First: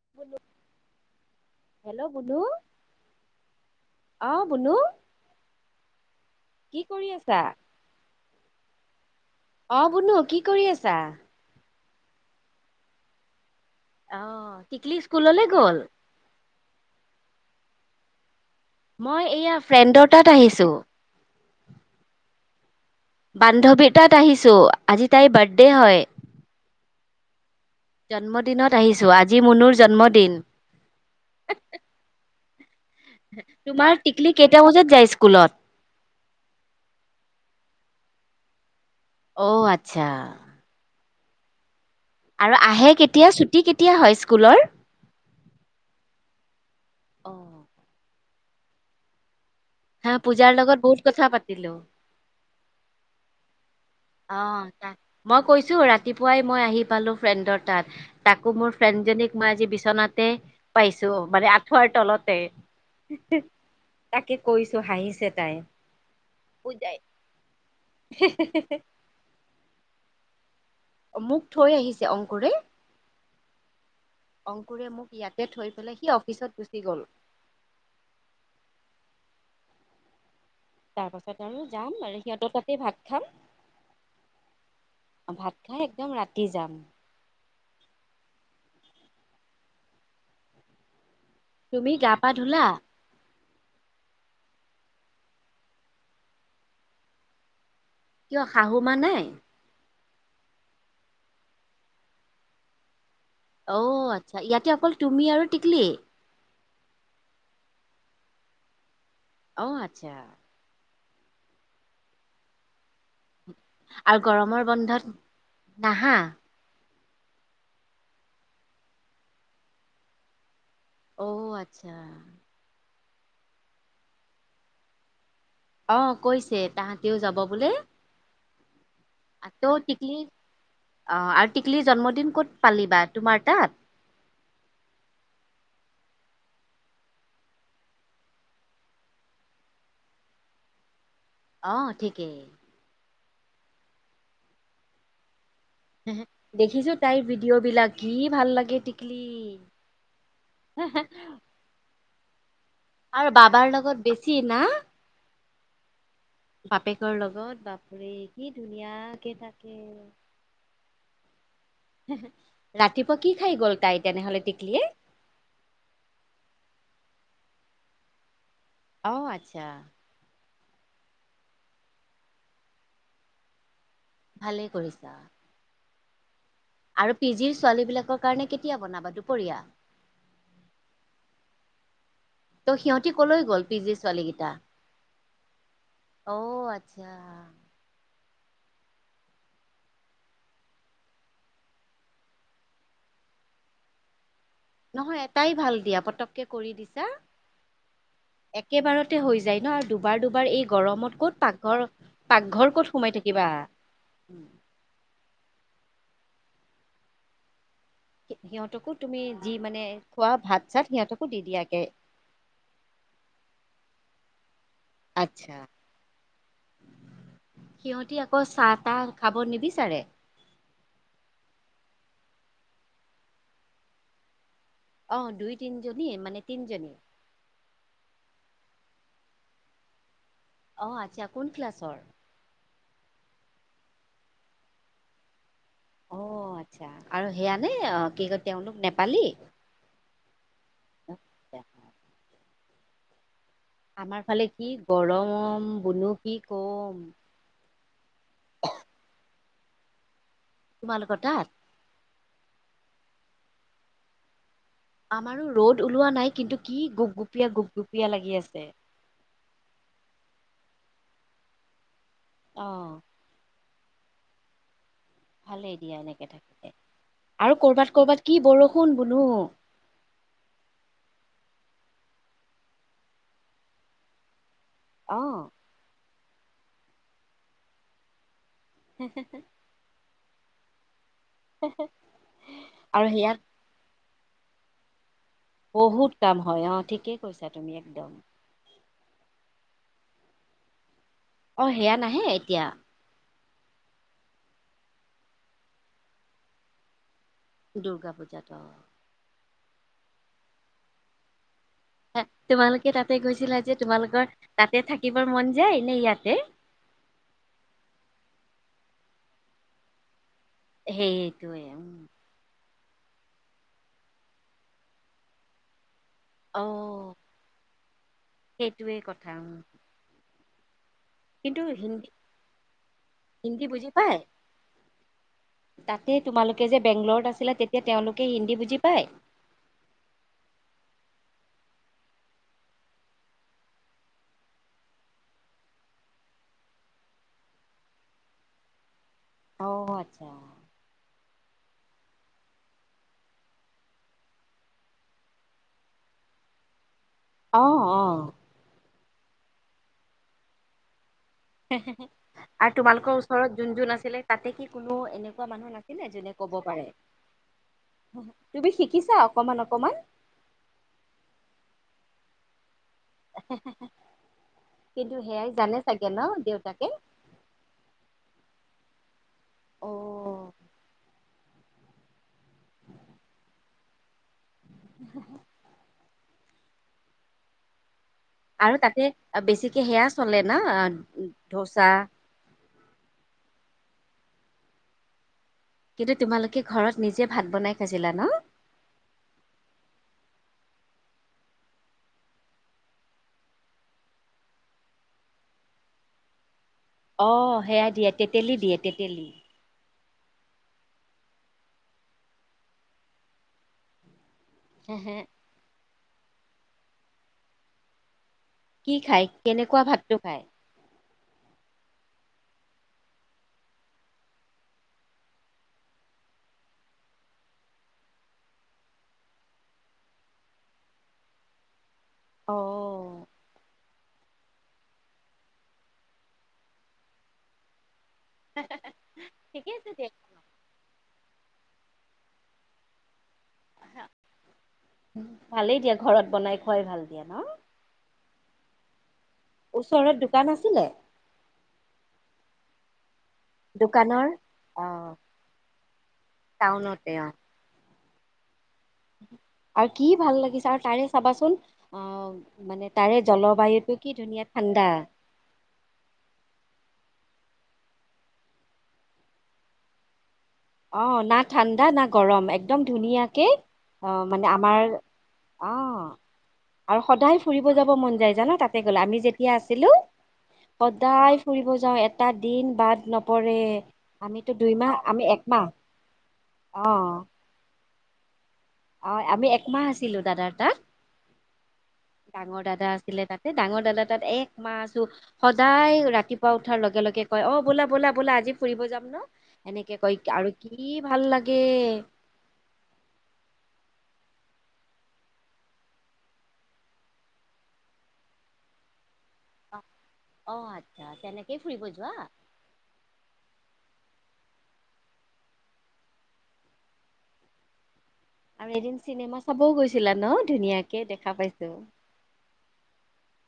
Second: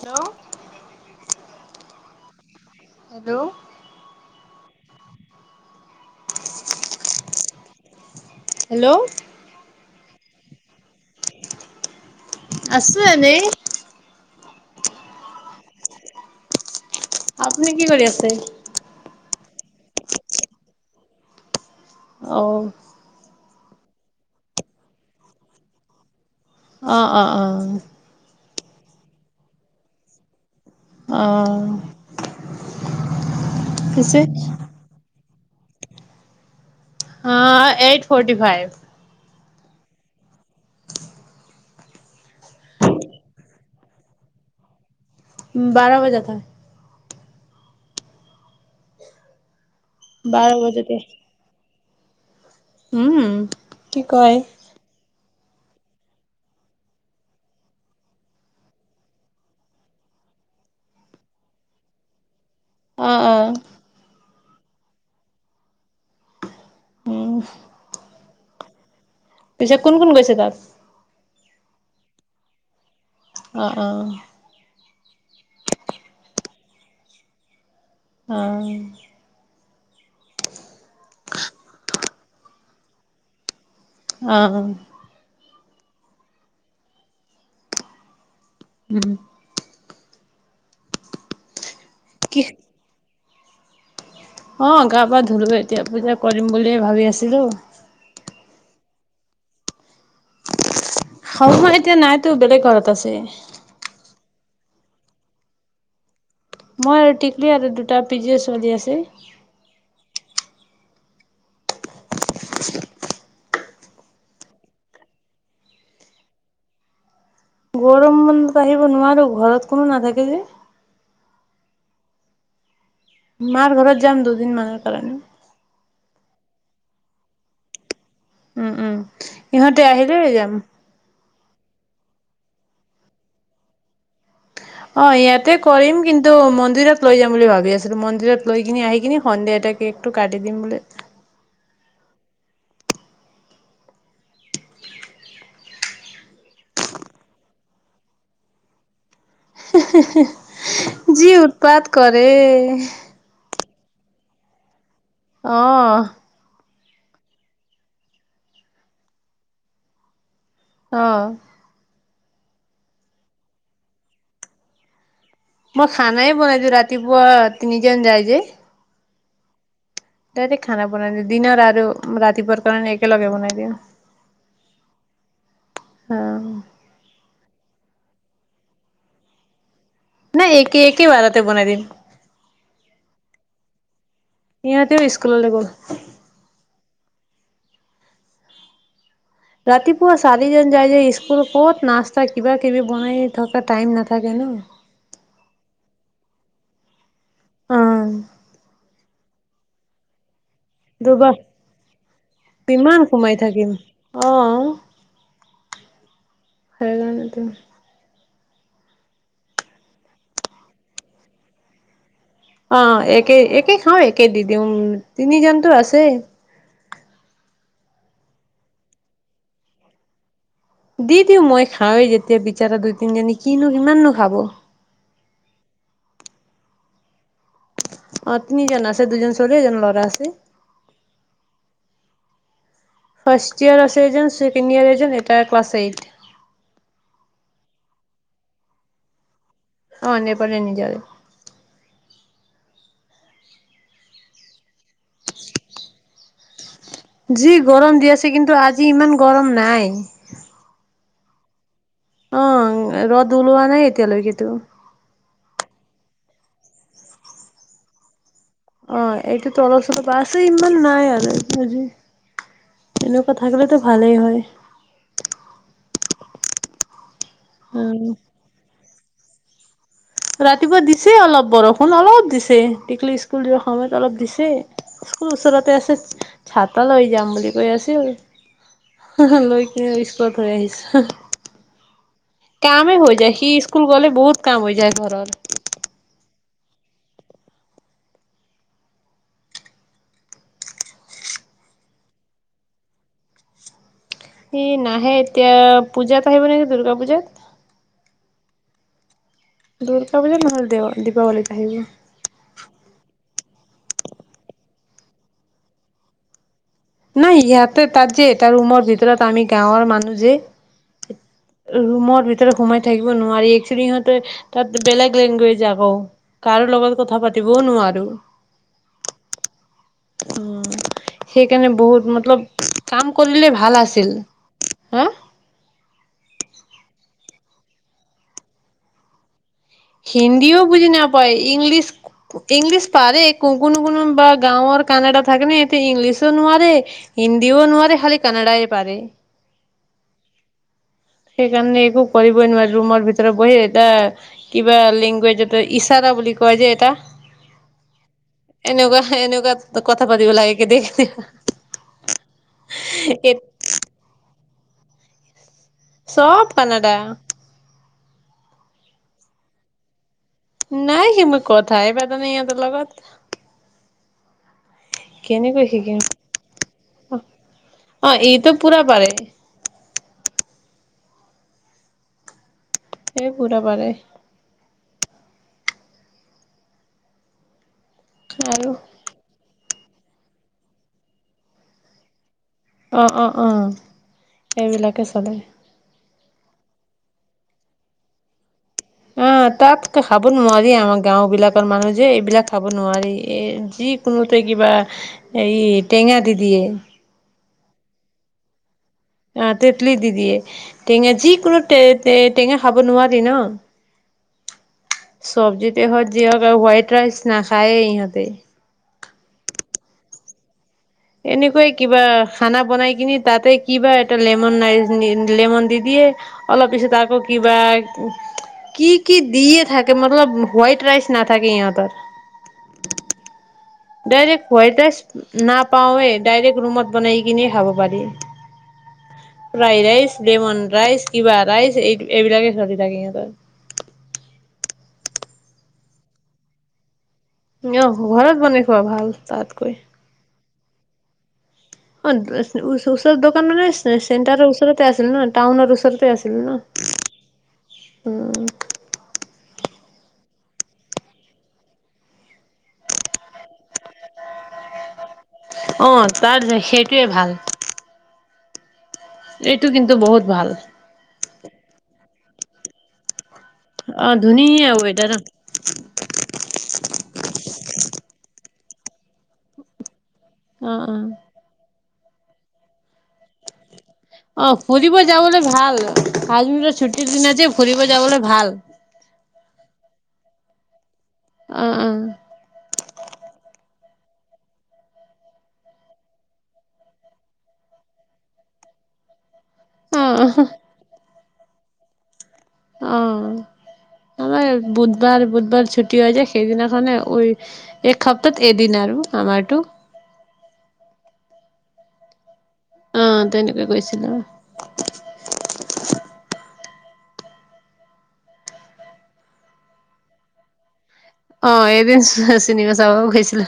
Hello hello বলু hello অ বুলু কি কৰি আছা হেল্ল' অ বুনো কি কৰি আছা আছো এনেই অ টিকলি স্কুললে গল আপুনি কি কৰি আছে মই এয়া ফ্ৰেণ্ডৰ তাত আহিছোঁ অঁ বান্ধৱী তাত আহিছোঁ আজি তাইৰ বাৰ্থডে হয় অ অ অ জন্মদিনত আহিছো আজি মুনুৰ জন্মদিন অ'। তোমাৰ পিছে টিকলি কেইটা বজাত যায় স্কুলত? অ', এইট ফৰ্টি ফাইভ। অ', আচ্ছা। আৰু আহে কেতিয়া, ছুটি কেতিয়া হয় স্কুলৰ? বাৰ বজা। অ'। হা বাৰ পূজাৰ লগত বজাতে বহুত কথা পাতিলো। উম। কি কয়? অ', ত মই কৈছো ৰাতিপুৱাই মই আহি পালোঁ ফ্ৰেণ্ডৰ তাত তাকো মোৰ ফ্ৰেণ্ডজনীক মই আজি বিচনাতে পাইছো মানে আঠুঁৱাৰ তলতে অ', অ', তাকে কৈছোঁ হাঁহিছে তাই। পজাই উম, [unintelligible] পিছেছ কোন কোন গৈছে তাত? মোক থৈ আহিছে অংকুৰে অ', অ', অংকুৰে মোক ইয়াতে থৈ পেলাই সি অফিচত গুচি গ'ল। অ'। তাৰ পাছত আৰু যাম আৰু সিহঁতৰ তাতে ভাত খাম। অ', অ'। ভাত খাই একদম ৰাতি যাম। উম। তুমি গা পা কি ধুলা? অ', গা পা ধুলো এতিয়া পূজা কৰিম বুলিয়ে ভাবি আছিলো। কিয় শাহু মা নাই? শাহুমা এতিয়া নাইতো বেলেগ ঘৰত আছে। অ' আচ্ছা ইয়াতে অকল তুমি আৰু টিকলি। মই আৰু টিকলি আৰু দুটা পি জিৰ' ছোৱালী আছে। আহ আচ্ছা। আৰু গৰমৰ বন্ধত নাহা। গৰম বন্ধত আহিব নোৱাৰো, ঘৰত কোনো নাথাকে যে। অ' আচ্ছা। মাৰ ঘৰত যাম দুদিন মানৰ কাৰণে। অ', কৈছে তাহাঁতিও যাব বোলে। উম, উম আকৌ ইহঁতে আহিলেই যাম। অ আৰু টিকলি জন্মদিন ক'ত পালিবা? তোমাৰ তাত? অ', ইয়াতে কৰিম কিন্তু মন্দিৰত লৈ যাম বুলি ভাবি আছিলোঁ মন্দিৰত লৈ কিনি আহি কিনি সন্ধিয়া কেক কাটি দিম বুলি। অ' ঠিকেই। দেখিছো তাইৰ ভিডিঅ' বিলাক, কি ভাল লাগে টিকলি যি উৎপাত কৰে। আৰু বাবাৰ লগত বেছি না। অ'। বাপেকৰ লগত বাপৰে কি ধুনীয়া কে থাকে! অ'। ৰাতিপুৱা কি খাই গ'ল তাই তেনেহলে টিকলিয়ে? মই খানাই বনাইছো ৰাতিপুৱা তিনিজন যাই যে। অ', আচ্ছা। ডাইৰেক্ট খানা বনাই দিওঁ দিনৰ আৰু ৰাতিপুৱাৰ কাৰণে একেলগে বনাই দিওঁ। ভালেই কৰিছা। অঁ আৰু পি জিৰ ছোৱালী বিলাকৰ কাৰণে কেতিয়া বনাবা দুপৰীয়া? নাই একে, একে বাৰতে বনাই দিম। ত সিহঁতি কলৈ গল পি জি ছোৱালী কেইটা? সিহঁতেও স্কুললৈ গ'ল অ ঔ আচ্ছা! ৰাতিপুৱা চাৰিজন যায় যে স্কুল ক'ত নাস্তা কিবা কিবি বনাই থকা টাইম নাথাকে ন' নহয় এটাই ভাল দিয়া পতককে কৰি দিছা। অ' একেবাৰত- তে হৈ যায় ন' আৰু দুবাৰ দুবাৰ এই গৰমত দুবাৰ ক'ত পাকঘৰ, পাকঘৰ ক'ত কিমান সোমাই থাকিবা। থাকিম অ' [unintelligible] সি, সিহঁতকো তুমি যি মানে খোৱা ভাত-চাত সিহঁতকো দি দিয়াকে? অঁ একে, একে খাওঁ একে দি দিওঁ আচ্ছা তিনিজনতো আছে। সিহঁতি আকৌ চাহ-তাহ খাব নিবিচাৰে? দি দিওঁ মই খাওঁৱেই যেতিয়া বিচাৰা দুই তিনজনী কিনো কিমাননো খাব। অ' দুই তিনিজনীয়ে মানে তিনিজনী? অ' তিনিজন আছে। দুজন চলি এজন ল'ৰা আছে। অ' আচ্ছা কোন ক্লাছৰ? ফাৰ্ষ্ট ইয়াৰ আছে এজন, ছেকেণ্ড ইয়াৰ এজন, এটা ক্লাছ এইট। আচ্ছা আৰু সেয়া মানে অ কি কয় তেওঁলোক নেপালী? অ' নেপালী নিজৰে আমাৰ ফালে কি গৰম বুনো কি কম। যি গৰম দি আছে কিন্তু আজি ইমান গৰম নাই। তোমালোকৰ তাত? অঁ' ৰ'দ ওলোৱা নাই এতিয়ালৈকেতো। আমাৰো ৰ'দ ওলোৱা নাই কিন্তু কি গোপ-গুপীয়া, গোপ-গুপীয়া লাগি আছে। অ' এইটোতো তলপ-চলপ আছে, ইমান নাই আৰু আজি অ', এনেকুৱা থাকিলেতো ভালেই হয়। ভালেই দিয়া এনেকে থাকিলে আৰু কৰবাত অ' কৰবাত কি বৰষুণ বোনো। ৰাতিপুৱা দিছে অলপ বৰষুণ, অলপ দিছে তিক্লি স্কুল যোৱা সময়ত অলপ দিছে। স্কুল অ', ওচৰতে আছে ছাতা লৈ যাম বুলি কৈ আছিল। লৈ কিনে স্কুলত হৈ আহিছে হেঁ হেঁ! কাম হৈ যায়। সি স্কুল গলে বহুত কাম হৈ যায় ঘৰৰ। বহুত কাম হয় অঁ' ঠিকেই কৈছা তুমি একদম। অঁ 'সেইয়া নাহে এতিয়া? সি নাহে এতিয়া, পূজাত আহিব নেকি দূৰ্গা পূজাত। দুৰ্গা পূজাত অ'। দুৰ্গা পূজাত নহলে দে, দীপাৱলীত আহিব। এ, তোমালোকে তাতে গৈছিলা যে তোমালোকৰ তাতে থাকিবৰ মন যায় নে ইয়াতে? নাই ইয়াতে, তাত যে এটা ৰুমৰ ভিতৰত আমি গাঁৱৰ মানুহ যে সেইটোৱে উম, ৰুমৰ ভিতৰত সোমাই থাকিব নোৱাৰি। একচেলি সিহঁতে তাত বেলেগ লেংগুৱেজ আকৌ। কাৰো লগত অ', কথা পাতিবও নোৱাৰো। সেইটোৱে কথা। উম! অহ্' কিন্তু সেইকাৰণে হিন্দী বহুত মতলব, কাম কৰিলে হিন্দী ভাল বুজি আছিল। পায়? হা তাতে তোমালো- কে যে বেংগলৰত আছিলা তেতিয়া তেওঁলোকে হিন্দী বুজি পায়? হিন্দীও বুজি নাপায় ইংলিছ কো- ইংলিছ পাৰে। কো, কোনো, কোনোবা গাঁৱৰ কানাডা থাকেনা সিহঁতি ইংলিছো নোৱাৰে হিন্দীও নোৱাৰে, খালি কানাডাই পাৰে। অঁহ' আচ্ছা! সেইকাৰণে একো কৰিবই নোৱাৰাৰে ৰুমৰ ভিতৰত বহি এটা কিবা লেংগুৱেজ ইচাৰা বুলি কয় যে এটা অ', অ'। এনেকুৱা এনেকুৱা কথা পাতিব লাগে কেতি কেতি আৰু তোমালোকৰ ওচৰত যোন যোন আছিলে তাতে কি কোনো এনে এনেকুৱা মানুহ নাছিলে যোনে চব ক'ব পাৰে। কানাডা তুমি শিকিছা অকমান, অকমান। নাই সি মোৰ কথাই পাতা নাই ইহঁতৰ লগত। [inaudible] কিন্তু সেয়াই কেনেকৈ জানে শিকিম চাগে ন' দেউতাকে। অ ইটো পুৰা পাৰে। অ'। এই পুৰা পাৰে। [inaudible] আৰু তাতে বেছিকে সেয়া চলে না ধোচা অ', অ', অ', এইবিলাকে চলে। কিন্তু তোমালোকে ঘৰত নিজে ভাত বনাই খাইছিলা ন'। অ', তাত খাব নোৱাৰি আমাৰ গাওঁ বিলাকৰ মানুহ যে এইবিলাক খাব নোৱাৰি এ যি কোনোতে কিবা এই টেঙা দি দিয়ে। অ', সেয়া দিয়ে তেতেলী দিয়ে তে অ', তেতলি দিদিয়ে টেঙা যিকোনো টেঙা খাব নোৱাৰি ন'। হেহে চব্জি দেহত যিহওঁক হোৱাইট ৰাইচ নাখায় ইহঁতে। কি খায়? কেনেকুৱা ভাতটো খায়? এনেকুৱাই কিবা খানা বনাই কিনি তাতে কিবা এটা লেমন নাৰ লেমন দি দিয়ে অলপ পিছত আকৌ কিবা কি কি দিয়ে থাকে মতলব হোৱাইট ৰাইচ নাথাকে ইহঁতৰ। অ'। ডাইৰেক্ট হোৱাইট ৰাইচ নাপাওঁৱে ডাইৰেক্ট ৰুমত বনাই কিনি খাব পাৰি। ঠিকে ফ্ৰাই আছে দিয়া ৰাইচ লেমন ৰাইচ কিবা লাই এই এইবিলাকে চলি থাকে সিহঁতৰ। ভালেই দিয়া ঘৰত বনাই খোৱাই ভাল। দিয়া ন? অ', ঘৰত বনাই খোৱা ভাল তাতকৈ। তাত আাছিলে অ', [unintelligible] ৰ দোকান মানে দোকানৰ চেণ্টাৰৰ অ ওচৰতে আছিল ন' টাউনৰ ওচৰতে আছিল টাউনতে অ ন'। উম [inaudible] আৰু কি ভাল লাগিছে আৰু তাৰে চাবাচোন অ মানে তাৰে জলবায়ুতটো কি ধুনীয়া ঠাণ্ডা অ তাৰ যে সেইটোৱে ভাল এইটো কিন্তু বহুত ভাল অ না ঠাণ্ডা না গৰম একদম ধুনীয়াকে অ অহ মানে ধুনীয়া আমাৰ ৱেডাৰ অহ আৰু সদায় ফুৰিব যাব মন যায় জান তাক গল আমি যেতিয়া আছিলো অ অ সদায় ফুৰিব যাওঁ এটা দিন বাদ নপৰে অ আমিতো দুইমাহ ফুৰিব আমি যাবলৈ একমাহ ভাল আজমিৰৰ অ ছুটিৰ দিনা যে ফুৰিব যাবলৈ ভাল অ আমি একমাহ আছিলো দাদাৰ তাত অ অ ডাঙৰ দাদা ছিলে তাতে ডাঙৰ দাদা তাত এক মাহছো সদায় ৰাতিপুৱা উঠাৰ লগে লগে কয় অ বোলা বোলা বোলে আজি ফুৰিব যাম ন এনেকে অ কয় আৰু কি ভাল লাগে উম [inaudible] বুধবাৰ বুধবাৰ ছুটি হৈ যায় সেইদিনাখনে ঐ এক সপ্তাহত এদিন আৰু আমাৰতো অ অ আচ্ছা তেনেকেই ফুৰিব যোৱা আহ তেনেকুৱাই কৈছিলো আৰু এদিন চিনেমা চাবও গৈছিলা ন ধুনীয়াকে দেখা অ পাইছো এদিন চিনেমা চাব গৈছিলো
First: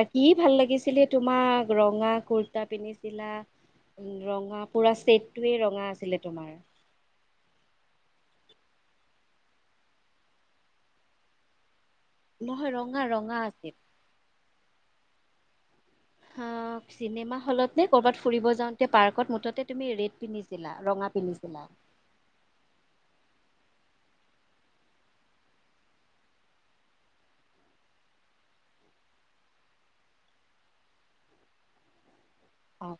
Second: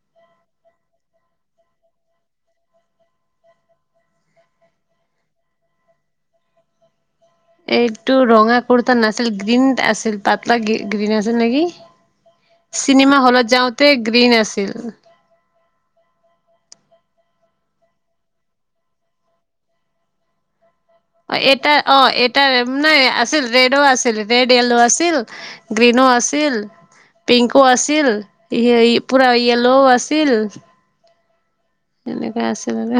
আৰু কি ভাল লাগিছিলে তোমাক ৰঙা কুুৰ্তা পিন্ধিছিলা উ ৰঙা পুৰা ষ্টেটটোৱে ৰঙা আছিলে তোমাৰ এইটো ৰঙা কুৰ্তা নাছিল গ্ৰীণ আছিল পাতলা গ্ৰীণ আছিল নেকি নহয় ৰঙা চিনেমা ৰঙা হলত আছিল যাওঁতে গ্ৰীণ আছিল অ চিনেমা হলত নে কৰবাত ফুৰিব যাওঁতে পাৰ্কত মুঠতে তুমি ৰেড পিন্ধিছিলা ৰঙা অ পিন্ধিছিলা এটা অ এটাৰ নাই আছিল ৰেডো আছিল ৰেড য়্লো আছিল গ্ৰীনো আছিল পিংকো আছিল পুৰা য়ল' আছিল আছিলানে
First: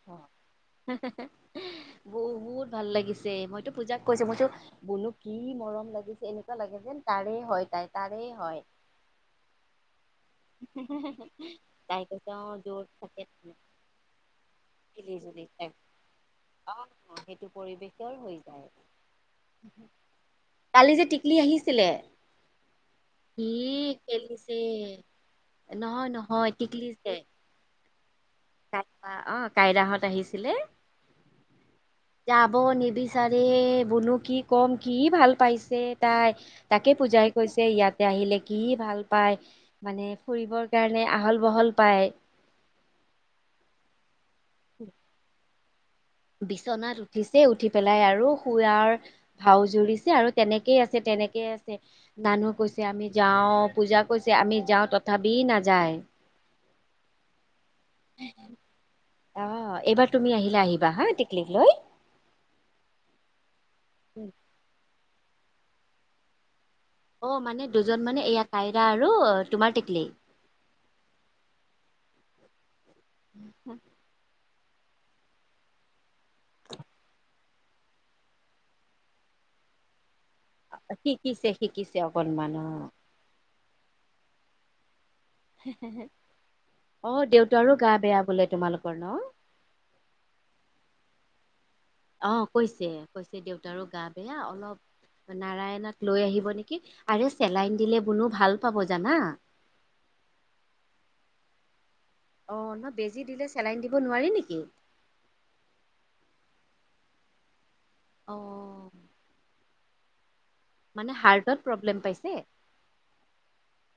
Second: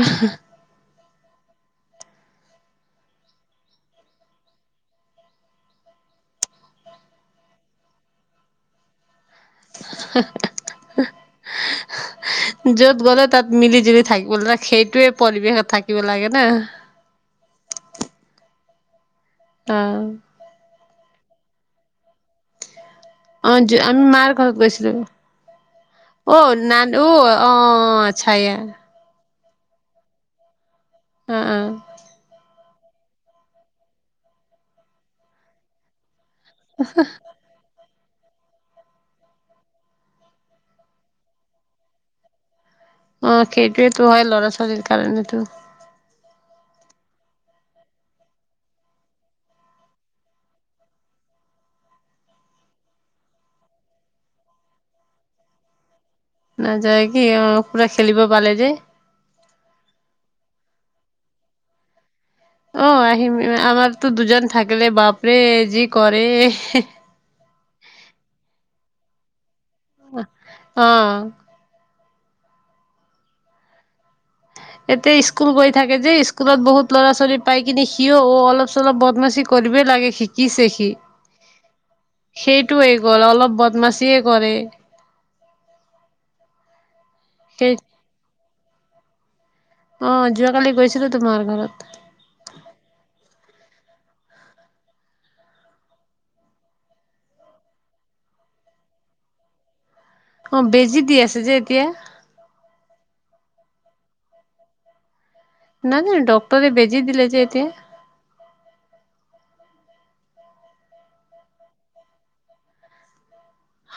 বহু বহুত ভাল লাগিছে মইতো পুজাক কৈছো মইতো বুনো কি মৰম লাগিছে এনেকুৱা লাগে যেন তাৰে হয় তাই তাৰেেই হয় তাইকো যে য'ত থাকে গ'লে তাত মিলি জুলি থাকিব লাগে সেইটোৱে পৰিৱেশত থাকিব লাগে না অ অ সেইটো পৰিৱেশেও হৈ যায় অহ কালি যে টিকলি আহিছিলে সি অ আমি মাৰ খেলিছে। কাষত গৈছিলো নহয় অ নহয় টিকলি নান যে আহ অ কাইদহত আহিছিলে অ অ য হ'ব নিবিচাৰে বুনো কি ক'ম কি ভাল পাইছে তাই তাকে পূজাই কৈছে ইয়াত আহিলে কি ভাল পায় মানে ফুৰিবৰ কাৰণে আহল বহল পায় অ সেইটোয়েতো হয় ল'ৰা ছোৱালীৰ কাৰণেতো বিচনাত উঠিছে উঠি পেলাই আৰু শুৱাৰ ভাও জুৰিছে আৰু তেনেকেই আছে তেওঁ তেনেকে আছে নানুহ কৈছে আমি যাও পূজা কৈছে আমি যাও তথাপি নাযায় না যাইকি অ পুৰা খেলিব পালে যে আহ এইবাৰ তুমি আহিলে আহিবা হা টিকলিক লৈ অ আহিম আমাৰতো দুজন থাকিল বাপৰে যি কৰে অ মানে দুজন মানে এয়া কাইৰা আৰু তোমাৰ টিকলি অ'। [inaudible] এতিয়া স্কুল গৈ থাকে যে স্কুলত বহুত ল'ৰা ছোৱালী পাই কিনে সিয় অ', অলপ চলপ বদমাচি কৰিবই লাগে শিক শিকিছে সি শিকিছে শিকিছে অকনমান অ সেইটোৱে কৰ অলপ বদমাচিয়ে কৰে। অ', সেই দেউতাৰো গা বেয়া বোলে তোমালোকৰ ন'। অ', যোৱাকালি গৈছিলো তোমাৰ ঘৰত। তা আৰু গা বেয়া অলপ নাৰায়ণক লৈ আহিব নেকি আৰু চেলাইন দিলে বোলো ভাল পাব জানা। [inaudible] অ', বেজি দি আছে যে এতিয়া। অ', ন' বেজী দিলে চেলাই নি দিব নোৱাৰি নেকি? নাজানো ডক্টৰে বেজি দিল যে এতিয়া। অ'। মানে হাৰ্টত প্ৰব্লেম পাইছে।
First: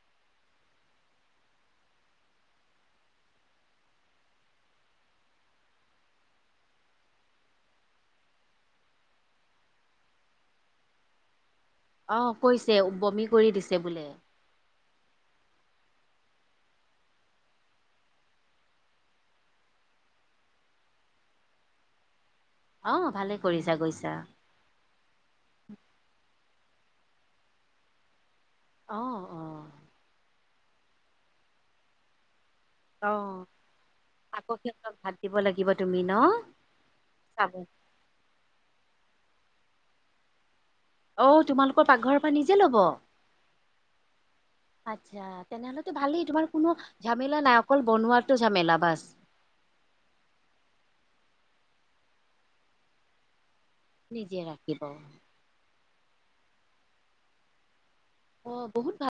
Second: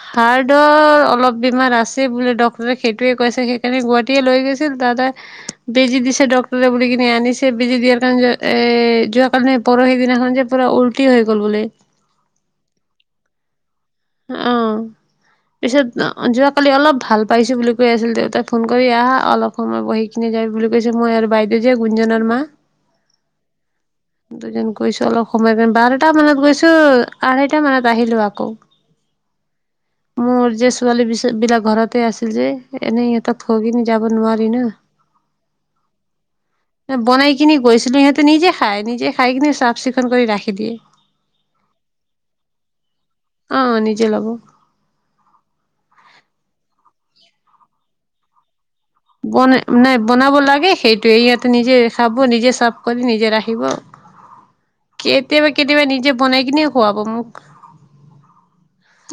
হাৰ্টৰ অলপ বেমাৰ আছে বুলি ডক্টৰে সেইটোয়ে কৈছে সেইকাৰণে গুৱাহাটীয়ে লৈ গৈছিল তাত। বেজি দিছে ডক্টৰে বুলি কিননে আনিছে বেজি দিয়াৰ কাৰণে এ যোৱ কালি নে পৰহি। সদিনাখন যে পুৰা উল্টি হৈ গ'ল বোলে। অহ, কৈছে বমি কৰি দিছে বোলে। অ [inaudible] পিছত যোৱাকালি অলপ ভাল পাইছো বুলি কৈ আছিল দেউতাই ফোন কৰি আহা অলপ সময় বহি কিননে যাই। বুলি কৈছে মই আৰু বাইদেউ যে গুঞ্জনৰ মা অ ভালে কৰিছা গৈছা দুজন গৈছো অলপ সময় কাৰ বাৰটা মানত গৈছো। ত আহৈটা মানত আহিলো আকৌ। অ অ মোৰ যে ছোৱালী বি বিলাক ঘৰতে আছিল যে। এনেই সিহঁতক অ' থৈ কিনি যাব নোৱাৰি আকৌ ন সিহতক ভাত দিব লাগিব তুমি ন। বনাই চাব কিনি গৈছিলো সিহঁতে নিজে খাই নিজে খাই কিনি চাফ চিকুণ কৰি ৰাখি দিয়ে। অ' তোমালোকৰ পাকঘৰৰ পৰা নিজে লব। অ নিজে ল'ব আচ্ছা, তেনেহলেতো ভালেই। তোমাৰ কোনো ঝামেলা নাই অকল বনোৱাাতো ঝামেলা। বাছ বন নাই বনাব লাগে সেইটোয়ে ইয়াতে নিজে খাব নিজে চাফ কৰি নিজে ৰাখিব। নিজে ৰাখিব। যে বনাই কিনে খুৱাব মোক। অ' বহুত ভাল।